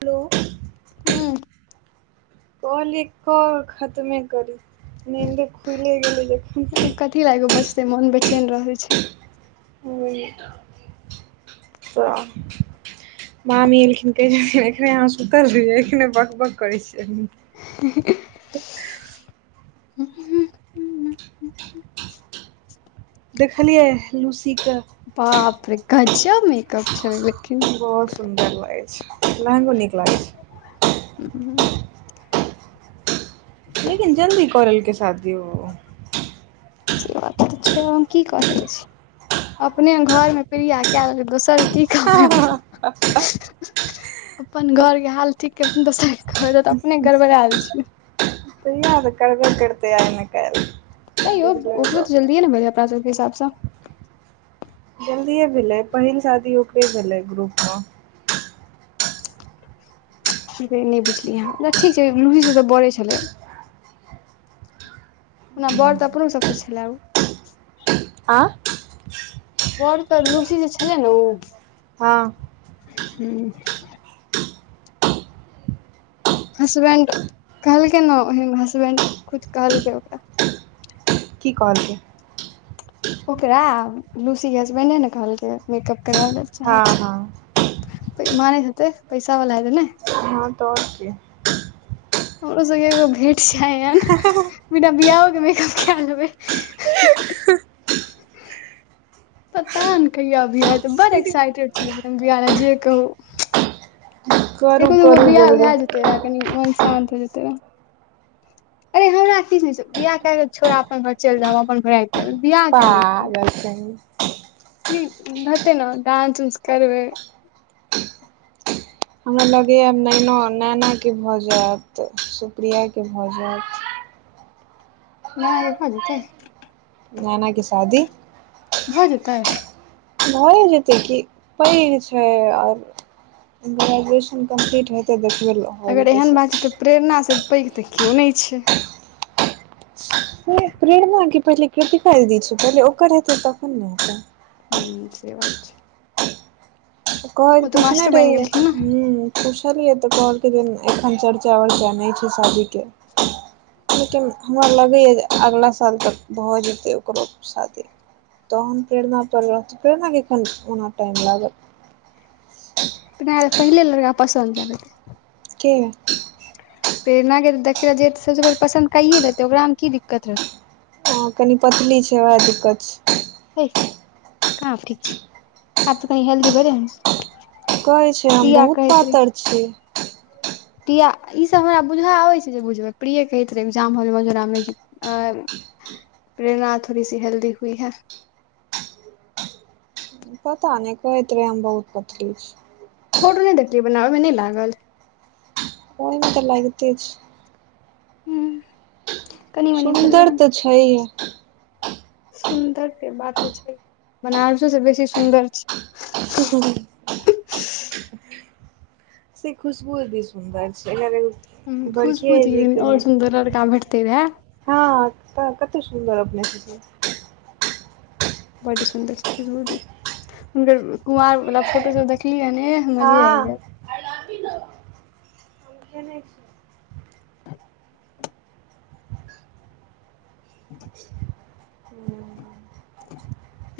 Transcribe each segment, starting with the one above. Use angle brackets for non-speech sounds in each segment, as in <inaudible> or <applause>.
Hello हू कहली क खतमे करी निंदे खुले गेलै जे कथी लए एगो बचतै मोन बेचैन रहै छै तऽ मामी एलखिन कहै एखन अहाँ सुतल रहियै एखन बक बक करै छियै ह देखलियै लूसीके ब प्रका छकअप छल गेलै <unintelligible> <unintelligible> बहुत सुन्दर लागै छै लहंगो नीक लागै छै ह <inaudible> <unintelligible> लेकिन जल्दी करेल कै शादी ओ से बात तऽ छै हम की कऽ सकै छी अपने घर मे प्रिया कए लेल कै दोसर की कहबै हमस अच्छा अपन घर के हाल ठीक कलखिन दोसर कह अपने गड़बड़ा आयल छीयै तयऽ कड़बे कतै या नहि कल तैयो ओकरोऽ जल्दीए न भेलैय अपना सब के हिसाबसँ जल्दिए भेलै पहिल शादी ओकरे भेलै ग्रुपम नहि बुझलियैह ठीक छै लूची से तऽ बड़े छलै ओना बड़ तऽ अपनो सबसँ छलए आँ बर त लूसी जे छलै ने उ हँ हू हसबैंड कहलकै न ह हसबैंड खुद कहलकै ओकरा की कहल कै ओकरा लूसी हसबैंड नैने कहलकै मेकअप कराबै लए चाहै हँ हँ छै मनैत हैत पैसा वला हेतै ने ह तऽ आओर की हमरो सबके एगो भेंट छैय न बिना बियओ के मेकअप क लेबै पता ने कहियाबियाह बड़ की एक्साइटेड छी लेकिन हम जे कहू क करू को दगो करू बियाह जल्दी भए जेते रह कनी मन शान्त भ जतै एकरा अरे हमरा किछु नहि बियाह कए कऽ छोड़ अपन घर चलि जाउ अपन घर आब पागल कही हेतै न डानंस उंस करबै हमरा लगैए नैना नैनाके भऽ जायत सुप्रियाके भऽ जायत नैना भ जेते नैना के शादी भऽ जेते भए जेतय कि पैघ छै आओर ग्रेजुएशन कम्प्लीट हेतै देखबै हो अगर जेतै एहन बात छै सब तऽ प्रेरणासँ पैघ तऽ केओ नहि छै प्रेरणा क पहिले कीर्तिका दिदि छै पहिले ओकर हेतै तखन ने हेतै हूँ से बात छै कह ओ तऽ पूछने नहि मास्टर बनि रहिय गेलखिन ने ह पुछलियै तऽ कहलकै जे एखन चर्चा वर्चा नहि छै शादीके लेकिन हमरा लगैए जे अगिला साल तक भऽ जेतै ओकरो शादी। तहन प्रेरणा पर प्रेरणाके अखन ओना टाइम लागत <unintelligible> प्रेरणा पहिले लरका पसन्द कैय लेते के प्रेरणा के त देखते दैत सोचबय पसन कयए लेतै ओकरा मे की दिक्कत रहतै हँ कनि पतली छै ओएह दिक्कत छै हैय कहाँ ठीक छै आ तो कनि हेल्दी भेलाय कहैत छै हम बहुत रहे पातर छीये प्रिया ई सब हमरा बुझा आबै छै जे बुझबै प्रिय कहैत रहैजाम होै मजुरामे आ प्रेरणा थोड़ी सी हेल्दी हुई है पताऽ नहि कहैत रहै हम बहुत पतली छी फोटो नहि देखलियै बना बैमे नहि लागल ओहि मे तऽ लागिते छै हूँ कनि मनि भेलै सुन्दर हन तऽ छैहे सुन्दर के बात तऽ छेड़ बनारसो से बेसी सुन्दर छै हँ <unintelligible> से खुशबू <unintelligible> अते सुन्दर छै अरे खुशबू दी आओर सुन्दर लड़का भेटतै उहा हँ त कते सुन्दर अपने छथिन्ह बड्ड सुन्दर खुजबू दी हुनकर कुवर वला फोटो सब देखलियै ह हँ <unintelligible>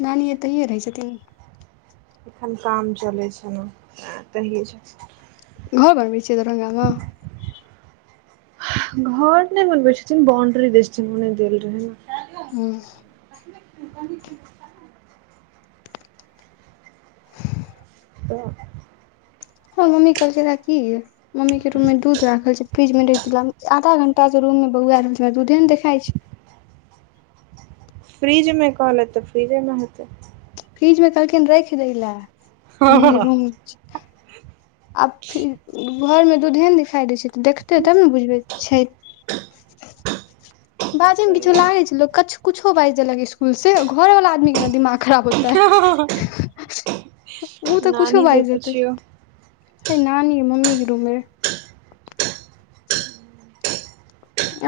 नानी एतैयए रहये छथिन्ह एखन काम चलै छै ने तहि छै घर बनबै छियै दरभंगामे घर नहि बनबैत छथिन्ह बाउंड्री दै छथिन्ह जेहन देल रहये हुँ करय की छै <unintelligible> तऽ हँ मम्मी कहलके रहै की मम्मीक के रूममे दूध राखल छै फ्रिजमे र आधा घंटाँ रूममे बौआ रहल छै हमरा दूधे ने देखाय छै फ्रिजमे कहलत तऽ फ्रिजमे हेतै फ्रिज मे कहलखिन रेख दै लए मम्मी के रूम मे छै आ फिर घरमे दूधे ने दिखाइ दै छै तऽ देखतै तब ने बुझबै छै, <unintelligible> बाजय मे सही किछू लागे छै लोक क कुछो बाजि देलक स्कुल से घरवला आदमी के ने दिमाग खराब होतै, उ तऽ कुछो नानी सँ बाजि देतै पुछियौ नानी मम्मी के रूम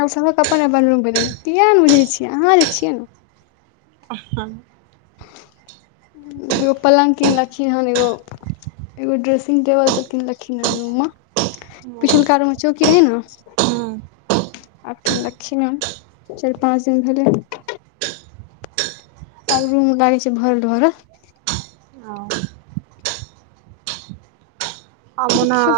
आ सबहक अपन अपन रूम बेलहु किएक नहि बुझै छियै अहाँ जे छियै ने ' ह एगो पलङ्ग किनलखिन्ह हन एगो एगो ड्रेसिंग बल छथिन लखीन रूम हम पिछुल कार आोमे चौकी रहै न आके लखिना चार पाँच दिन भेल आब रूम लागय छै भरल भर आ आबून देखियौ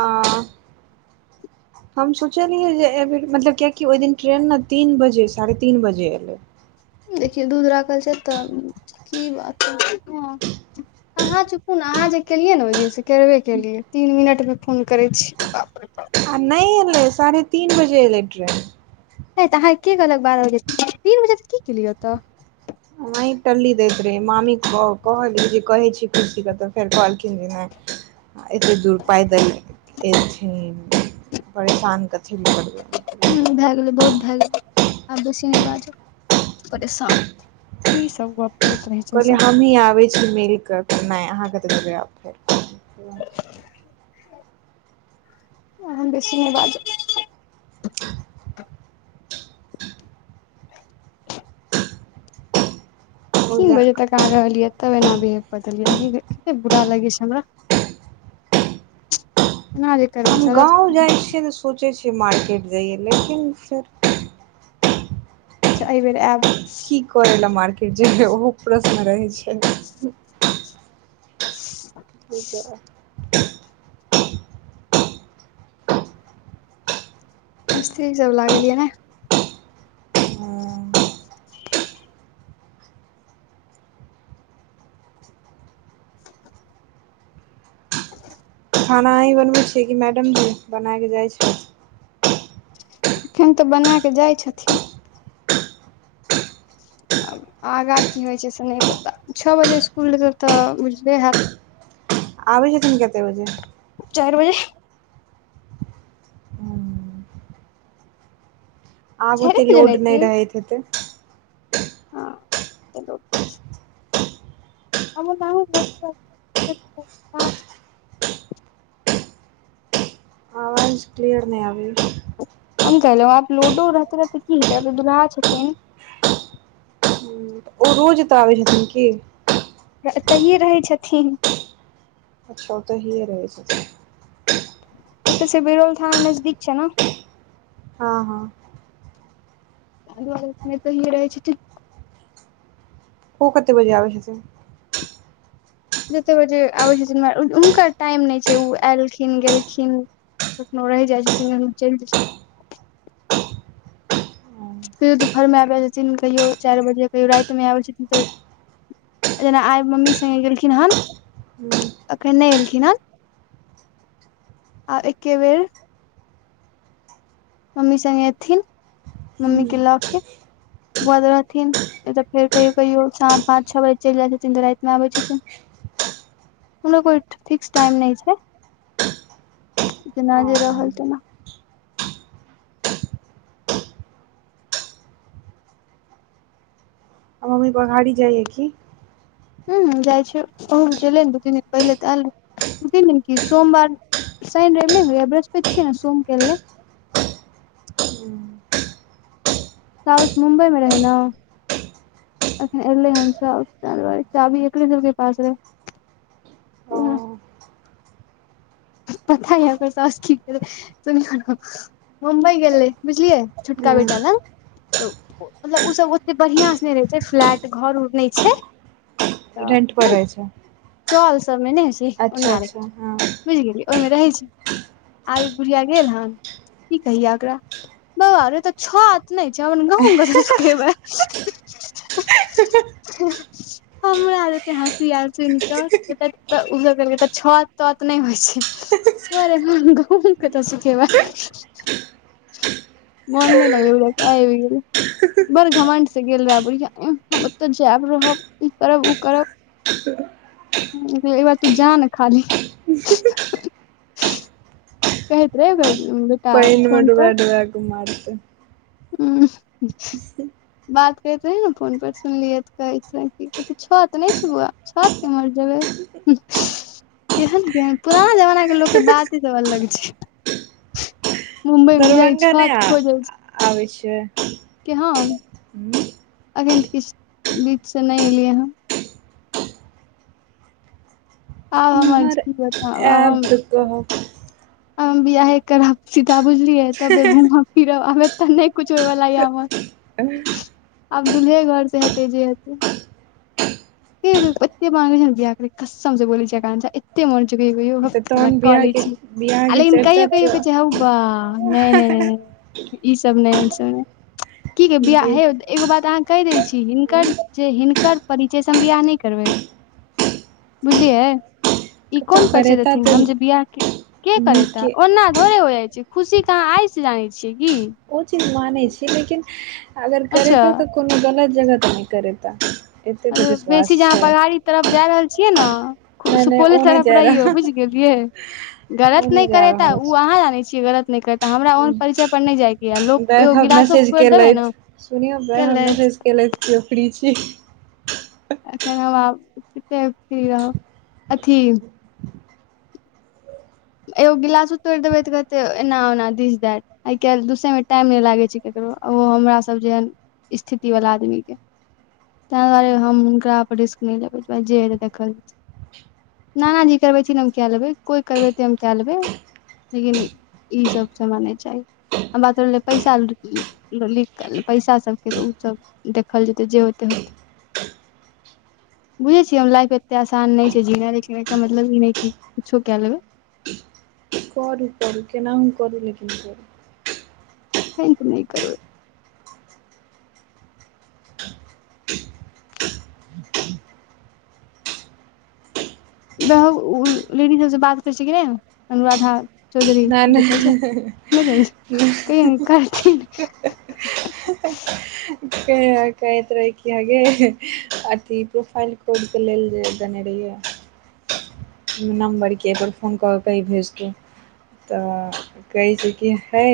हम सोचलियै जे एहिबर मतलब कियाकि ओहि दिन ट्रेन ने तीन बजे साढ़े तीन बजे एल देखियौ दूध राखल छै तऽ की बात ह <inaudible> अहाँ चुपूने अहाँ जे केलियै ने ओहि दिन से करबे केलियै तीन मिनटमे फोन करै छियै ब आ नहि अलै साढ़े तीन बजे अलै ट्र नहि तऽ अहाँके के कहलक बारह बजे तीन बजे तऽ की केलियै ओत वही टल्ली दैत रहै मामीके कहलियै जे कहै छी कीर्ति तऽ फेर कहलखिन जे नह एतेक दूर पाय द अएथिन परेशान कथी लए करब ह भए गेलै बहुत भए गेलै आब बेसी नहि बाज परेशान की सब बा कहलियै हमहीँ आबय छी मिल कऽ नाइ अहाँ कतऽ जेबै आब फे अहां बेसी नै बाज हँ बहुत तीन जन बजे तक आ रहलियै तब एना बिहेव क देलियै अ कते बुरा लगै छै हमर <unintelligible> एना जे करबै हम साला गाँव जाइ छियै तऽ सोचै छियै मार्केट जाइयै लेकिन फे चा एहि बेर ए की करै लए मार्केट जेबै ओहो प्रश्न रहै छ <unintelligible> ठीक मिस्त्री सभ लागलयै न ह खाना अही बनबै छियै कि मैडम भी बनायके जाइ छ अखन तऽ बना कऽ जाइ छथिन् आब आगाँ की होइ छै से नहि पता छओ बजे इसकुल लेतब तऽ बुझले है आबय छलथिन्ह छथिन कते बज चारि बज आब चारि ओते बजे ने लोड नहि रहैत हेत ह हमर मांओं क क्लयर नहि हम कहलहु आब लूडो रहते रहते की दुलहा छथि ओ रोज एतऽ आबै छथिन क तहिये रहै छथि अचछा ओ तऽ ही रहै छ ए तऽ से बिरोल थाना नजदीक छै न हँ ह बौआ लोक में तइयो रहे छथि ओ कते बजे आ छै स जतेक बजे आबै छथिन हुनकर टाइम नहि छै ओ एयलखिन गेलखि ब नोैे जा स च हुं कहियो दुपहरमे आबै छथिन कहियो चारि बजे कहियो रातिमे आबै छथिन त जेना आइ मम्मी संगे गेलखिन हन एखनी नै एलखिन हँ आ एके बेर मम्मी सङ्गे एथिन हुं मम्मी के लऽ के भ रहथिन ए तऽ फेर कहियो कहियो पाँच छह बजे चल जाइ छथिन तऽ रात मे आबै छथिन हमरो कोइ फिक्स टाइम नहि छै जेना ओ जे रहल आ तेना ओ <unintelligible> मम्मी प अहाड़ी जाइए कि ह जाइ छै ओहो बीचै दू तीन दिन पहिले तऽ आल दू तीन दिन कि सोमवार शनि रेव न हो य बृहस्पति छियै ने सोम क एलै साउस मुम्बई मे रहै न अखन एलै हन सौस चाभी एकरे सबके पास ओ रहे पता ह य त की करै सु <unintelligible> <unintelligible> मुंबई गेलै बुझलियै छुटका बेटा हुं लग तऽ ऊ मतलब ओ सब ओते बढ़िआं से नहि रहै छै फ्लैट घर उर नहि छै रेंट पर रहै छै चल सबमे नै है छै अच्छा उना रे अच्छा हँ बुझि गेलियै ओहिमे रहै छी आब ई बुढ़िया गेल हन की कहिया ओकरा बौआ आरे तऽ छहथ नहि छै न गहुम कत सूखबे ह <unintelligible> <unintelligible> ह <unintelligible> <unintelligible> हमरा आ जेते हँसी एल सुन के त छत तत <unintelligible> नहि होइ छै बोरे गहुम क तऽ सुखैबे मोन नहि लागलै आईब गेलै बड़ घमण्ड से गेल रहए दुरिया हम ओतऽ जायब रहब ई करब ऊ करब एक बार तू जा न खाली कइते <unintelligible> <unintelligible> पैन में डूबा डूबा क मारत हु बात कहैत रही ने फोन पर सुनलियैऽ कहैत कह छौ तऽ नहि छै बौआ छत कि मरि जेबै केहन केहन पुराना जमाना के लोक के बात ई सब अलग छै मुम्बइ मे बुझए दरभंगा नहि छत खोजै छै आ आबै छियै के हम हू अखन तऽ किछु बीच से नहि एलियै ह आब हमर उम्हर की बताउ ऐप कह <unintelligible> <unintelligible> अब हम बियाहे करब सीधा बुझलियै तब्बे घुमब हीर तऽ नहि कुछ होयवला य हमर उ <inaudible> <unintelligible> आब दुल्हे घर से हेतै जे हेतै एते बंगे छै ने कस्सम से बोल छै आकांक्षा त म च तऽ कह्त तहन बियाह के कॉलज <unintelligible> बियाह <unintelligible> आ के लेकिन चर्चा कहियो कहियो छै ह बा नहि नहि नहि ई सब ने ई सब ने की गै बियाह चल है एगो बात अहाँ कहि दय छी हिनकर जे हिनकर पर स हम बियाह नै करबै बुझलियै ई कतहु कोन परचिय करेता देथिन तऽ हम जे बियाह के के करेता नीके ओना थोड़े हो जाइ छै खुशीे अहाँ आइसँ जानै छियै की ओ चीज मानै छी लेकिन अगर अच्छा करेता तऽ कोनो गलत जगह तऽ नहि करेता एते तऽ बेसी विश्वास जहाँ छै पगाड़ी तरफ जा रहल छियै ने नहि नहि सुपौले ओ नहि तरफ जा रहियौ रहा बुझलि िय ओ गलत नहि जा करेता रहल ओ अहाँ जानै छियै गलत नहि कर तऽ हमरा ओहन छै परिचय पर नहि जाइके यऽ लोक एगो वैभव गिलासो मैसेज फोड़ि देबै ने केलथ खेलैत कोकरी छ केना फेर अथी एगो गिलासो तोड़ देबै तऽ कहतै एना ओना दिस दे आइ काल्हि दुसयमे टाइम नहि लागै छै ककरो ओ हमरासभ जेह स्थिति वालला आदमी क ताहि दुआरे हम हुनकरा पर रिस्क नहि लेब देख नाना जी करबै छी ने हम कए लेबै कोइ करबै तऽ हम कए लेब लेकिन ई सब समान नै चाह हमरा सब के जे पैसा लिख पैसा सबके त ओस देखल जेतै जे होत होत ह बुझै छियै हम लाइफ एते आसान नै छै जीना लेकिन एकर मतलब ई नै की कुछो कए लेब कर कर केना करल क कर त नहि कर लेडी सबसँ बात करै छै कि अनुराध चौधरी नहि दिकल छै नहि कर क <inaudible> कहैत रहै कि हगे अथी प्रोफाइल कोडके लेल जे देने रहिय नम्बरकेपर फोन कऽ क ह भेज तऽ कहै छै की ह